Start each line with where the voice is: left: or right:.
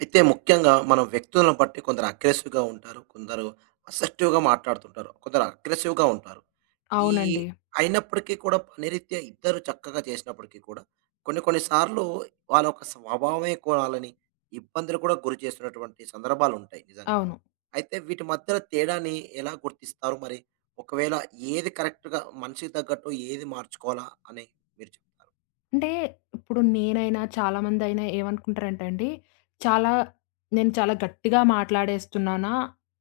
right: అయితే ముఖ్యంగా మనం వ్యక్తులను బట్టి కొందరు అగ్రెసివ్‌గా ఉంటారు. కొందరు అసర్టివ్‌గా మాట్లాడుతుంటారు. కొందరు అగ్రెసివ్‌గా ఉంటారు. ఈ
left: అవునండి.
right: అయినప్పటికీ కూడా పనిరీత్యా ఇద్దరు చక్కగా చేసినప్పటికీ కూడా కొన్ని కొన్ని సార్లు వాళ్ళ యొక్క స్వభావమే వాళ్ళని ఇబ్బందులు కూడా గురి చేస్తున్నటువంటి సందర్భాలుంటాయి నిజంగా.
left: అవును.
right: అయితే వీటి మధ్యలో తేడాని ఎలా గుర్తిస్తారు మరి? ఒకవేళ ఏది కరెక్ట్‌గా మనిషికి తగ్గట్టు ఏది మార్చుకోవాలా అని మీరు చెప్తారు?
left: అంటే ఇప్పుడు నేనైనా, చాలామందైనా ఏమనుకుంటారంటే అండి, చాలా నేను చాలా గట్టిగా మాట్లాడేస్తున్నానా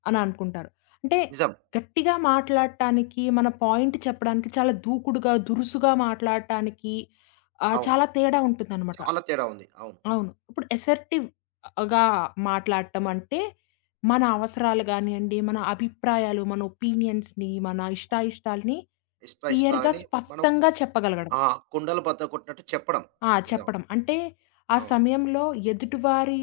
left: అని అనుకుంటారు. అంటే
right: నిజం.
left: గట్టిగా మాట్లాడటానికి, మన పాయింట్ చెప్పడానికి చాలా దూకుడుగా, దురుసుగా మాట్లాడటానికి
right: అవును.
left: చాలా తేడా ఉంటుందనమాట.
right: చాలా తేడా ఉంది. అవును.
left: అవును. ఇప్పుడు అసర్టివ్ గా మాట్లాడటం అంటే, మన అవసరాలు గానియండి, మన అభిప్రాయాలు, మన ఒపీనియన్స్‌ని, మన ఇష్టాయిష్టాలని
right: ఇష్ట
left: క్లియర్‌గా,
right: ఇష్టాలని మనం
left: స్పష్టంగా చెప్పగలగడం.
right: ఆ! కుండలు బద్దలు కొట్టినట్టు చెప్పడం.
left: ఆ!
right: నిజం.
left: చెప్పడం. అంటే ఆ
right: అవును.
left: సమయంలో ఎదుటివారి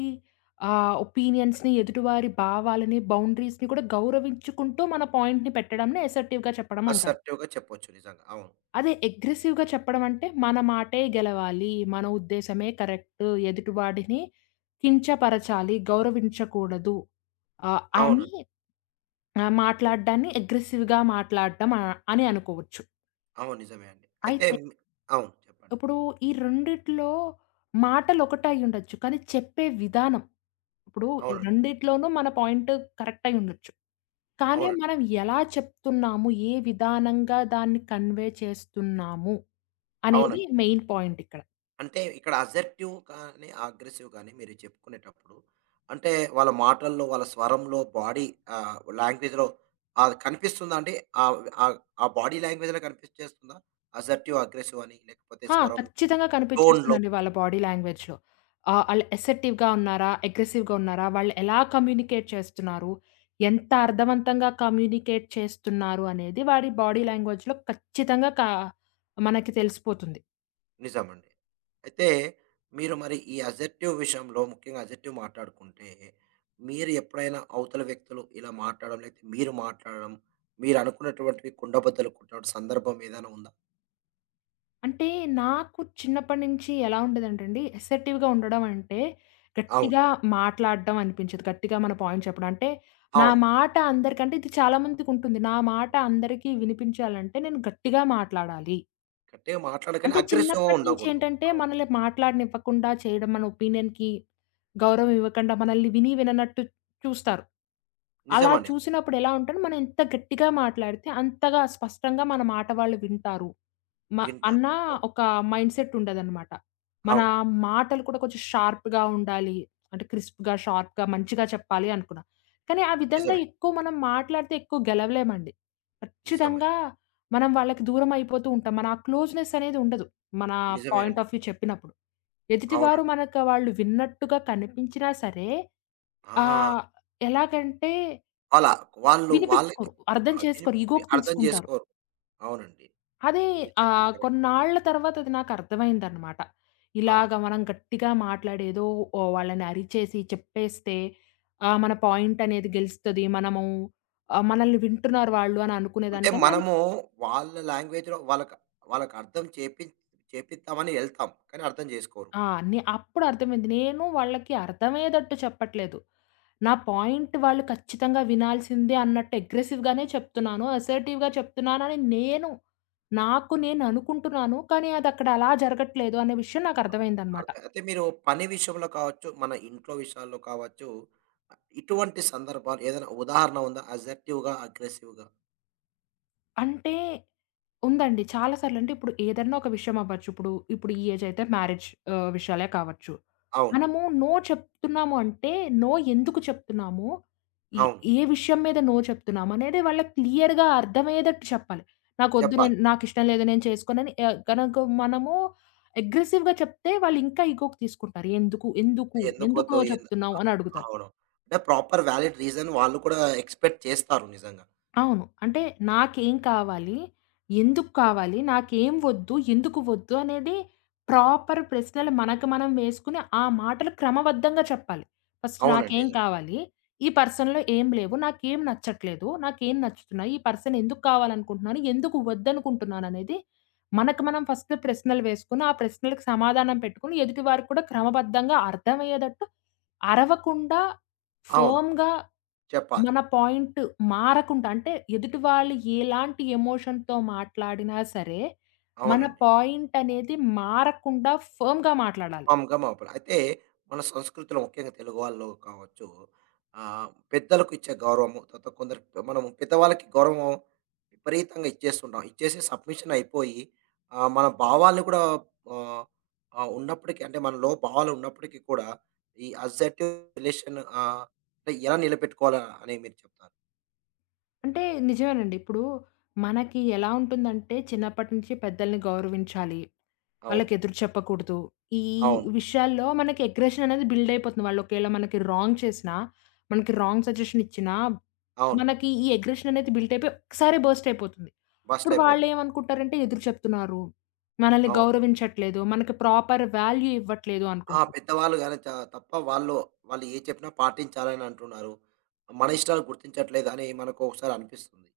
left: ఒపీనియన్స్‌ని, ఎదుటివారి భావాలని, బౌండరీస్‌ని కూడా గౌరవించుకుంటూ మన పాయింట్‌ని పెట్టడంని అసర్టివ్‌గా చెప్పడం అంటారు.
right: అసర్టివ్‌గా చెప్పొచ్చు నిజంగా. అవును.
left: అదే అగ్రెసివ్‌గా చెప్పడం అంటే మన మాటే గెలవాలి, మన ఉద్దేశమే కరెక్ట్, ఎదుటివాడిని కించపరచాలి, గౌరవించకూడదు అని
right: అవునండి.
left: మాట్లాడడాన్ని అగ్రెసివ్‌గా మాట్లాడడం అని అనుకోవచ్చు.
right: అవును. నిజమే అండి. అయితే
left: అయితే
right: మి అవును. చెప్పండి.
left: ఇప్పుడు ఈ రెండిట్లో మాటలు ఒకటై ఉండొచ్చు. కానీ చెప్పే విధానం ఇప్పుడు ఈ
right: అవునండి.
left: రెండిట్లోనూ మన పాయింట్ కరెక్ట్ అయి ఉండొచ్చు. కానీ
right: అవునండి.
left: మనం ఎలా చెప్తున్నాము, ఏ విధానంగా దాన్ని కన్వే చేస్తున్నాము అనేది
right: అవునండి.
left: మెయిన్ పాయింట్ ఇక్కడ.
right: అంటే ఇక్కడ అసర్టివ్ కానీ, అగ్రెసివ్ కానీ మీరు చెప్పుకునేటప్పుడు అంటే వాళ్ళ మాటల్లో, వాళ్ళ స్వరంలో, బాడీ లాంగ్వేజ్‌లో అది కనిపిస్తుందా అండి? ఆహ్, ఆహ్, ఆ బాడీ లాంగ్వేజ్‌లో కనిపించేస్తుందా? అసర్టివ్, అగ్రెసివ్ అని లేకపోతే
left: ఆ!
right: స్వరం,
left: ఖచ్చితంగా
right: టోన్‌లో?
left: కనిపిచ్చేస్తుందండి వాళ్ళ బాడీ లాంగ్వేజ్‌లో. ఆళ్ళు అసర్టివ్‌గా ఉన్నారా? అగ్రెసివ్‌గా ఉన్నారా? వాళ్ళు ఎలా కమ్యూనికేట్ చేస్తున్నారు? ఎంత అర్థవంతంగా కమ్యూనికేట్ చేస్తున్నారు అనేది వారి బాడీ లాంగ్వేజ్‌లో ఖచ్చితంగా మనకి తెలిసిపోతుంది.
right: నిజమండి. అయితే మీరు మరి ఈ అసర్టివ్ విషయంలో ముఖ్యంగా అసర్టివ్ మాట్లాడుకుంటే, మీరు ఎప్పుడైనా అవతల వ్యక్తులు ఇలా మాట్లాడడం, లేకపోతే మీరు మాట్లాడడం, మీరనుకున్నటువంటివి కుండబద్దలు కొట్టడం సందర్భం ఏదైనా ఉందా?
left: అంటే నాకు చిన్నప్పటి నుంచి ఎలా ఉండేదంటేండి, అసర్టివ్‌గా ఉండడం అంటే,
right: అవును.
left: గట్టిగా మాట్లాడడం అనిపించదు. గట్టిగా మన పాయింట్ చెప్పడం. అంటే నా
right: అవును.
left: మాట అందరికంటే ఇది చాలా మందికుంటుంది. నా మాట అందరికీ వినిపించాలంటే నేను గట్టిగా మాట్లాడాలి.
right: గట్టిగా మాట్లాడకనే
left: అంటే
right: అగ్రెసివ్‌గా
left: చిన్నప్పటి నుంచి
right: ఉండకూడదు.
left: ఏంటంటే,
right: అవును.
left: మనల్ని మాట్లాడనివ్వకుండా చేయడం, మన ఒపీనియన్‌కి గౌరవం ఇవ్వకుండా, మనల్ని విని విననట్టు చూస్తారు. అలా
right: నిజమండి. అవును.
left: చూసినప్పుడు ఎలా ఉంటది, మనం ఎంత గట్టిగా మాట్లాడితే అంతగా స్పష్టంగా మన మాట వాళ్ళు వింటారు. మ అన్న
right: వింటాను. అవును.
left: ఒక మైండ్‌సెట్ ఉండదనమాట. మన
right: అవును.
left: మాటలు కూడా కొంచెం షార్ప్‌గా ఉండాలి. అంటే క్రిస్ప్‌గా, షార్ప్‌గా, మంచిగా చెప్పాలి అనుకున్నా. కానీ ఆ విధంగా
right: నిజమే.
left: ఎక్కువ మనం మాట్లాడితే ఎక్కువ గెలవలేమండి.
right: నిజమే.
left: ఖచ్చితంగా మనం వాళ్ళకి దూరం అయిపోతూ ఉంటాం. మన ఆ క్లోజ్‌నెస్ అనేది ఉండదు. మన
right: నిజమే
left: పాయింట్
right: అండి.
left: ఆఫ్ వ్యూ చెప్పినప్పుడు. ఎదుటివారు
right: అవునండి.
left: మనకు వాళ్ళు విన్నట్టుగా కనిపించినా సరే
right: ఆ!
left: ఆహ్, ఎలాగంటే
right: వాళ్ళ వాళ్ళు వాళ్ళకి
left: వినిపించుకోరు. అర్థం
right: అది
left: చేసుకోరు. ఇగోకి
right: అర్థం
left: తీసుకుంటారు.
right: చేసుకోరు. అవునండి.
left: అదే
right: మీరు చెప్పింది కరెక్ట్.
left: కొన్నాళ్ల తర్వాత అది నాకు అర్థమైందన్నమాట. ఇలాగ
right: అవును.
left: మనం గట్టిగా మాట్లాడి ఏదో వాళ్ళని అరిచేసి చెప్పేస్తే మన పాయింట్ అనేది గెలుస్తది. మనము మనల్ని వింటున్నారు వాళ్ళు అని
right: అంటే
left: అనుకునేదాన్ని. కానీ అది
right: మనము వాళ్ళ లాంగ్వేజ్‌లో వాళ్ళకి వాళ్ళకి అర్థం చేపిద్దామని ఎళ్తాం. కానీ అర్థం చేసుకోరు.
left: ఆ! అప్పుడు అర్థమైంది. నేను వాళ్ళకి అర్థమయ్యేటట్టు చెప్పట్లేదు. నా పాయింట్ వాళ్ళు ఖచ్చితంగా వినాల్సిందే అన్నట్టు అగ్రెసివ్‌గానే చెప్తున్నాను. అసర్టివ్‌గా చెప్తున్నానని నేను, నాకు నేను అనుకుంటున్నాను. కానీ అది అక్కడ అలా జరగట్లేదు అనే విషయం నాకు అర్థమైందనమాట.
right: అర్థం అయితే మీరు పని విషయంలో కావచ్చు, మన ఇంట్లో విషయాల్లో కావచ్చు, ఇటువంటి సందర్భాలు ఏదైనా ఉదాహరణ ఉందా? అసర్టివ్‌గా, అగ్రెసివ్‌గా?
left: అంటే ఉందండి. చాలా సార్లంటే ఇప్పుడు ఏదన్నా ఒక విషయం అవ్వచ్చు. ఇప్పుడు ఈ ఏజ్ అయితే మ్యారేజ్ విషయాలే కావచ్చు.
right: అవును.
left: మనము నో చెప్తున్నాము అంటే, నో ఎందుకు చెప్తున్నాము? ఈ
right: అవును.
left: ఏ విషయం మీద నో చెప్తున్నాము అనేది వాళ్ళకి క్లియర్‌గా అర్థమయ్యేటట్టు చెప్పాలి. నాకొద్దు
right: చెప్పాలి.
left: నేను నాకిష్టం లేదు నేను చేసుకోనని గనక మనము అగ్రెసివ్‌గా చెప్తే వాళ్ళు ఇంకా ఇగోకి తీసుకుంటారు. ఎందుకు? ఎందుకు
right: ఎందుకొద్దు
left: నో
right: ఏంద
left: చెప్తున్నావు?
right: అ
left: అని అడుగుతారు.
right: అవును. అంటే ప్రాపర్ వాలిడ్ రీజన్ వాళ్ళు కూడా ఎక్స్‌పెక్ట్ చేస్తారు నిజంగా.
left: అవును. అంటే నాకేం కావాలి? ఎందుకు కావాలి? నాకేం వద్దు? ఎందుకు వద్దు? అనేది ప్రాపర్ ప్రశ్నలు మనకు మనం వేసుకొని, ఆ మాటలు క్రమబద్ధంగా చెప్పాలి. ఫస్ట్
right: అవునండి.
left: నాకేం
right: నిజంగా.
left: కావాలి? ఈ పర్సన్‌లో ఏం లేవు. నాకేం నచ్చట్లేదు. నాకేం నచ్చుతున్నాయి? ఈ పర్సన్ ఎందుకు కావాలనుకుంటున్నాను? ఎందుకు వద్దనుకుంటున్నాననేది మనకు మనం ఫస్ట్ ప్రశ్నలు వేసుకొని, ఆ ప్రశ్నలకు సమాధానం పెట్టుకొని, ఎదుటివారికి కూడా క్రమబద్ధంగా అర్థమయ్యేటట్టు అరవకుండా,
right: అవును.
left: ఫర్మ్‌గా
right: చెప్పాలి.
left: మన పాయింట్ మారకుండా అంటే ఎదుటి వాళ్ళు ఎలాంటి ఎమోషన్‌తో మాట్లాడినా సరే, మన
right: అవునండి.
left: పాయింట్ అనేది మారకుండా ఫర్మ్‌గా మాట్లాడాలి.
right: మామూలుగా మా అప్పుడు. అయితే మన సంస్కృతిలో ముఖ్యంగా తెలుగు వాళ్ళు కావచ్చు, పెద్దలకు ఇచ్చే గౌరవము, తర్వాత కొందరు మనము పెద్దవాళ్ళకి గౌరవం విపరీతంగా ఇచ్చేస్తుంటాం. ఇచ్చేసి సబ్మిషన్ అయిపోయి మన భావాల్ని కూడా ఆహ్, ఉన్నప్పటికీ అంటే మనలో భావాలు ఉన్నప్పటికీ కూడా ఈ అసర్టివ్ రిలేషన్ అంటే ఎలా నిలబెట్టుకోవాలా అని మీరు చెప్తారు?
left: అంటే నిజమేనండి. ఇప్పుడు మనకి ఎలా ఉంటుందంటే, చిన్నప్పటి నుంచి పెద్దల్ని గౌరవించాలి.
right: అవును.
left: వాళ్ళకి ఎదురు చెప్పకూడదు. ఈ
right: అవును.
left: విషయాల్లో మనకి అగ్రెషన్ అనేది బిల్డ్ అయిపోతుంది. వాళ్ళు ఒకవేళ మనకి రాంగ్ చేసినా, మనకి రాంగ్ సజెషన్ ఇచ్చినా,
right: అవును.
left: మనకి ఈ అగ్రెషన్ అనేది బిల్డ్ అయిపోయి ఒక్కసారే బర్స్ట్ అయిపోతుంది.
right: బస్ట్
left: అప్పుడు
right: అయిపోతాం.
left: వాళ్ళేమనుకుంటారంటే ఎదురు చెప్తున్నారు. మనల్ని
right: అవును.
left: గౌరవించట్లేదు. మనకి ప్రాపర్ వాల్యూ ఇవ్వట్లేదు
right: ఆ!
left: అనుకుంటారు.
right: పెద్దవాళ్ళు గాని చ తప్ప వాళ్ళు, వాళ్ళు ఏది చెప్పినా పాటించాలని అంటున్నారు. మన ఇష్టాలు గుర్తించట్లేదని మనకు ఒకసారి అనిపిస్తుంది.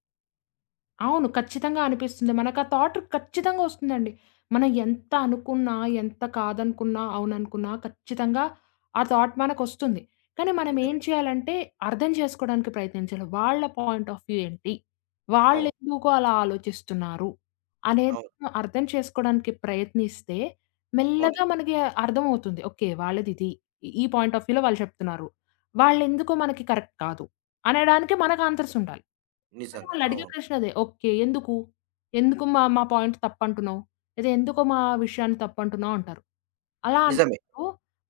left: అవును. ఖచ్చితంగా అనిపిస్తుంది. మనకా థాట్ ఖచ్చితంగా ఒస్తుందండి. మనం ఎంత అనుకున్నా, ఎంత కాదనుకున్నా, అవుననుకున్నా ఖచ్చితంగా ఆ థాట్ మనకొస్తుంది. కానీ మనం ఏం
right: నిజమే.
left: చేయాలంటే అర్థం చేసుకోవడానికి ప్రయత్నించాలి. వాళ్ళ పాయింట్ ఆఫ్ వ్యూ ఏంటి?
right: అవును.
left: వాళ్ళెందుకు అలా ఆలోచిస్తున్నారు? అనేది
right: అవును.
left: మనం అర్థం చేసుకోవడానికి ప్రయత్నిస్తే మెల్లగా
right: అవునండి.
left: మనకి అర్థమవుతుంది. ఓకే. వాళ్ళదిది. ఈ పాయింట్ ఆఫ్ వ్యూలో వాళ్ళు చెప్తున్నారు. వాళ్ళెందుకో మనకి కరెక్ట్ కాదు. అనడానికే మనకు ఆన్సర్స్ ఉండాలి. కానీ
right: నిజంగా.
left: వాళ్ళడిగే
right: అవును.
left: ప్రశ్న అదే. ఓకే. ఎందుకు? ఎందుకు మా మా పాయింట్ తప్పంటున్నావు? లేదా ఎందుకు మా విషయాన్ని తప్పంటున్నావు అంటారు. అలా
right: నిజమే.
left: అన్నప్పుడు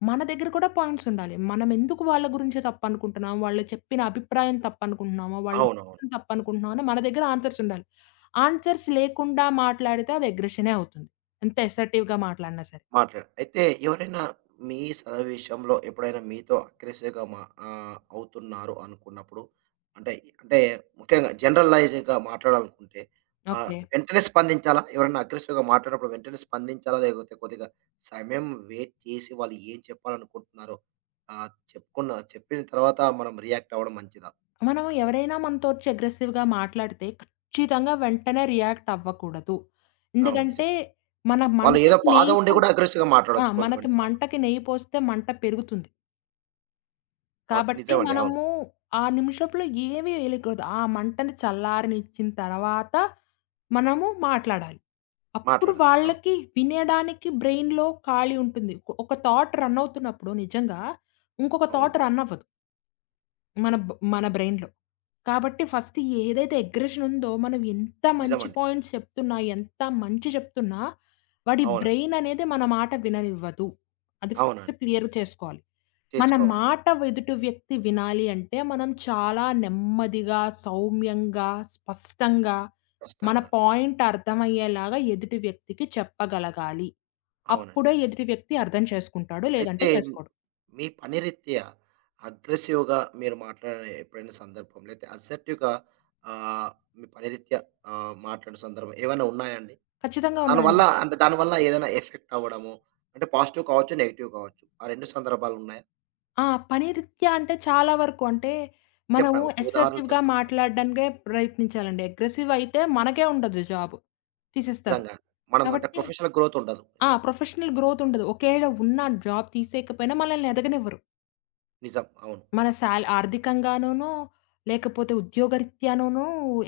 left: మన దగ్గర కూడా పాయింట్స్ ఉండాలి. మనం ఎందుకు వాళ్ళ గురించే తప్పనుకుంటున్నాం? వాళ్ళు చెప్పిన అభిప్రాయం తప్పనుకుంటున్నామా? వాళ్ళు
right: అవునవును.
left: చేసింది తప్పనుకుంటున్నామా? అని మన దగ్గర ఆన్సర్స్ ఉండాలి. ఆన్సర్స్ లేకుండా మాట్లాడితే అది అగ్రెషనే అవుతుంది. ఎంత అసర్టివ్‌గా మాట్లాడినా సరే.
right: మాట్లాడ అయితే ఎవరైనా మీ చదువు విషయంలో ఎప్పుడైనా మీతో అగ్రెసివ్‌గా అవుతున్నారు అనుకున్నప్పుడు అంటే అంటే ముఖ్యంగా జనరలైజ్‌గా మాట్లాడాలనుకుంటే
left: ఓకే.
right: వెంటనే స్పందించాలా? ఎవరైనా అగ్రెసివ్‌గా మాట్లాడినప్పుడు వెంటనే స్పందించాలా? లేకపోతే కొద్దిగా సమయం వెయిట్ చేసి వాళ్ళు ఏం చెప్పాలనుకుంటున్నారో చెప్పిన తర్వాత మనం రియాక్ట్ అవ్వడం మంచిదా?
left: మనం ఎవరైనా మనతో వచ్చి అగ్రెసివ్‌గా మాట్లాడితే ఖచ్చితంగా వెంటనే రియాక్ట్ అవ్వకూడదు.
right: అవును.
left: ఎందుకంటే
right: నిజమే.
left: మన
right: వాళ్ళు ఏదో
left: మంటకి
right: బాధ
left: నెయ్యి
right: ఉండి
left: పో
right: కూడా అగ్రెసివ్‌గా
left: ఆ!
right: మాట్లాడొచ్చు కొన్ని
left: మనకి
right: కొన్ని సార్లు.
left: మంటకి నెయ్యి పోస్తే మంట పెరుగుతుంది.
right: అవును.
left: కాబట్టి
right: నిజమండి. అవును.
left: మనము ఆ నిమిషంలో ఏమీ వేయలేకూడదు. ఆ మంటని చల్లారనిచ్చిన తర్వాత మనము మాట్లాడాలి. అప్పుడు
right: మాట్లాడాలి. అవును.
left: వాళ్ళకి వినడానికి బ్రెయిన్‌లో ఖాళీ ఉంటుంది. ఒక థాట్ రన్ అవుతున్నప్పుడు నిజంగా ఇంకొక
right: అవును.
left: థాట్ రన్ అవ్వదు. మన బ్రెయిన్‌లో. కాబట్టి ఫస్ట్ ఏదైతే అగ్రెషన్ ఉందో మనం ఎంత మంచి
right: నిజమండి.
left: పాయింట్స్ చెప్తున్నా, ఎంత మంచి చెప్తున్నా, వాడి
right: అవునండి.
left: బ్రెయిన్ అనేది మన మాట విననివ్వదు. అది ఫస్ట్
right: అవునండి.
left: క్లియర్ చేసుకోవాలి. మన
right: చేసుకోవాలి.
left: మాట ఎదుటి వ్యక్తి వినాలి అంటే మనం చాలా నెమ్మదిగా, సౌమ్యంగా, స్పష్టంగా మన
right: స్పష్టంగా.
left: పాయింట్ అర్థమయ్యేలాగా ఎదుటి వ్యక్తికి చెప్పగలగాలి.
right: అవునండి.
left: అప్పుడే ఎదుటి వ్యక్తి అర్థం చేసుకుంటాడు. లేదంటే
right: అయితే
left: చేసుకోడు.
right: మీ పని రీత్యా అగ్రెసివ్‌గా మీరు మాట్లాడిన ఎప్పుడైనా సందర్భం లేతే అసర్టివ్‌గా ఆహ్, మీ పని రీత్యా మాట్లాడిన సందర్భం ఏవైనా ఉన్నాయా అండి?
left: ఖచ్చితంగా
right: దానివల్ల
left: ఉన్నాయండి.
right: అంటే దానివల్ల ఏదైనా ఎఫెక్ట్ అవ్వడము అంటే పాజిటివ్ కావచ్చు, నెగెటివ్ కావచ్చు. ఆ 2 సందర్భాలు ఉన్నాయా?
left: ఆ! పనిరీత్యా అంటే చాలా వరకు అంటే, మనము
right: చెప్పండి. ఒక ఉదాహరణతో
left: అసర్టివ్‌గా
right: చెప్పండి.
left: మాట్లాడడానికే ప్రయత్నించాలండి. అగ్రెసివ్ అయితే మనకే ఉండదు జాబ్. తీసేస్తారు.
right: నిజంగా. మనం అంటే
left: కాబట్టి
right: ప్రొఫెషనల్ గ్రోత్ ఉండదు.
left: ఆ!
right: నిజంగా.
left: ప్రొఫెషనల్ గ్రోత్ ఉండదు. ఒకవేళ ఉన్న జాబ్ తీసేయకపోయినా మనల్ని ఎదగనివ్వరు.
right: నిజం. అవును.
left: మన సాల్ ఆర్థికంగానూను, లేకపోతే ఉద్యోగరీత్యానూను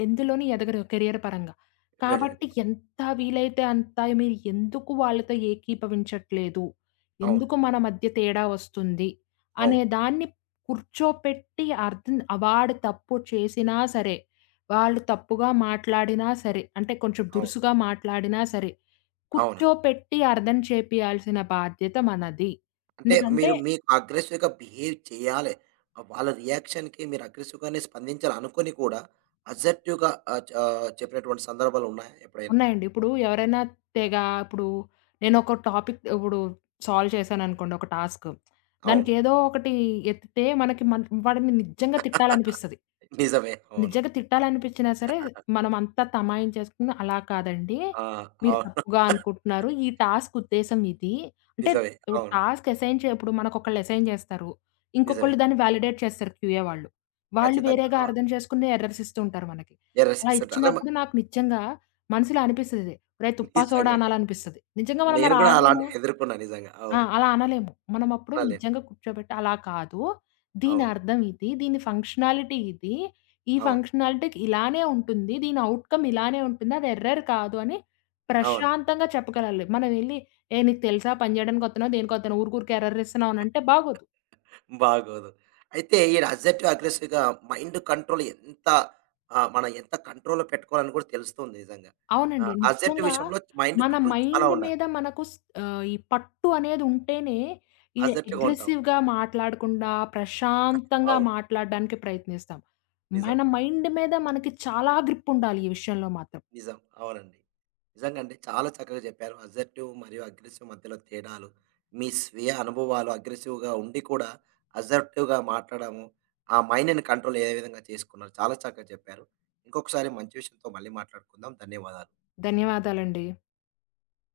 left: ఎందులోనూ ఎదగరు కెరియర్ పరంగా.
right: Very good.
left: కాబట్టి ఎంత వీలైతే అంత మీరు ఎందుకు వాళ్ళతో ఏకీభవించట్లేదు?
right: అవును.
left: ఎందుకు మన మధ్య తేడా వస్తుంది? అనే
right: అవును.
left: దాన్ని కూర్చోపెట్టి అర్థం వాడు తప్పు చేసినా సరే, వాళ్ళు తప్పుగా మాట్లాడినా సరే, అంటే కొంచెం
right: అవును.
left: దురుసుగా మాట్లాడినా సరే,
right: అవునండి.
left: కూర్చోపెట్టి అర్థం చేపియాల్సిన బాధ్యత మనది.
right: అంటే
left: ఎందుకంటే
right: మీరు మీకు అగ్రెసివ్‌గా బిహేవ్ చేయాలె. వాళ్ళ రియాక్షన్‌కి మీరు అగ్రెసివ్‌గానే స్పందించాలి అనుకోని కూడా అసర్టివ్‌గా చెప్పినటువంటి సందర్భాలు ఉన్నాయా ఎప్పుడైనా?
left: ఉన్నాయండి. ఇప్పుడు ఎవరైనా తెగ ఇప్పుడు నేనొక టాపిక్ ఇప్పుడు సాల్వ్ చేశాననుకోండి ఒక టాస్క్.
right: అవును.
left: దానికేదో ఒకటి ఎత్తితే మనకి వాడిని నిజంగా తిట్టాలనిపిస్తది.
right: నిజమే. అవును.
left: నిజంగా తిట్టాలనిపించినా సరే, మనమంతా తమాయించేసుకుని అలా కాదండి.
right: ఆ!
left: మీరు
right: అవును.
left: తప్పుగా అనుకుంటున్నారు. ఈ టాస్క్ ఉద్దేశ్యం ఇది. అంటే
right: నిజమే. అవును.
left: ఇప్పుడు మనకొకళ్ళు అసైన్ చేస్తారు.
right: నిజమే.
left: ఇంకొకళ్ళు దాన్ని వాలిడేట్ చేస్తారు క్యూఏ వాళ్ళు. వాళ్ళు
right: ఖచ్చితంగా.
left: వేరేగా
right: ఆ!
left: అర్థం చేసుకునే ఎర్రర్స్ ఇస్తూ ఉంటారు మనకి.
right: ఎర్రర్స్
left: అలా
right: చేస్తుంటారు. అరే! మ
left: ఇచ్చినప్పుడు నాకు నిజంగా మనసులో అనిపిస్తది. ఒరేయ్! తుప్పా, సోడా
right: నిజంగా.
left: అనాలనిపిస్తది. నిజంగా మనం
right: నేను
left: మరి
right: కూడా
left: అనగలమా?
right: అలాంటివి ఎదుర్కొన్నా నిజంగా.
left: ఆ!
right: అవును.
left: అలా అనలేము. మనమప్పుడు
right: అలే.
left: నిజంగా కూర్చోబెట్టి అలా కాదు. దీని
right: అవును.
left: అర్థం ఇది. దీని ఫంక్షనాలిటీ ఇది. ఈ
right: అవును.
left: ఫంక్షనాలిటీకి ఇలానే ఉంటుంది. దీని ఔట్‌కమ్ ఇలానే ఉంటుంది. అది ఎర్రర్ కాదు అని
right: అవును.
left: ప్రశాంతంగా చెప్పగలాలి. మనం ఎళ్లి, "ఏ నీకు తెలుసా పని చేయడానికి వత్తన్నావు, దేనికొత్తన్నావు ఊరికూరికే ఎర్రర్ ఇస్తున్నావు" అని అంటే బాగోదు.
right: బాగోదు. అయితే ఈ అసర్టివ్, అగ్రెసివ్‌గా మైండ్ కంట్రోల్ ఎంత మనం ఎంత కంట్రోల్‌లో పెట్టుకోవాలని కూడా తెలుస్తుంది నిజంగా.
left: అవునండి.
right: అసర్టివ్
left: నిజంగా
right: విషయంలో మైండ్
left: మన
right: కంట్రోల్ చాలా
left: మైండ్
right: ఉండాలి.
left: మీద మనకు ఈ పట్టు అనేదుంటేనే, ఈ
right: అసర్టివ్‌గా ఉంటాం.
left: అగ్రెసివ్‌గా మాట్లాడకుండా, ప్రశాంతంగా
right: అవును.
left: మాట్లాడడానికి ప్రయత్నిస్తాం.
right: నిజం.
left: మన మైండ్ మీద మనకి చాలా గ్రిప్పుండాలి ఈ విషయంలో మాత్రం.
right: నిజం. అవునండి. నిజంగా అండి. చాలా చక్కగా చెప్పారు. అసర్టివ్ మరియు అగ్రెసివ్ మధ్యలో తేడాలు, మీ స్వీయ అనుభవాలు అగ్రెసివ్‌గా ఉండి కూడా అసర్టివ్‌గా మాట్లాడము, ఆ మైండ్‌ని కంట్రోల్ ఏ విధంగా చేసుకున్నారు. చాలా చక్కగా చెప్పారు. ఇంకొకసారి మంచి విషయంతో మళ్ళీ మాట్లాడుకుందాం. ధన్యవాదాలు.
left: ధన్యవాదాలండి.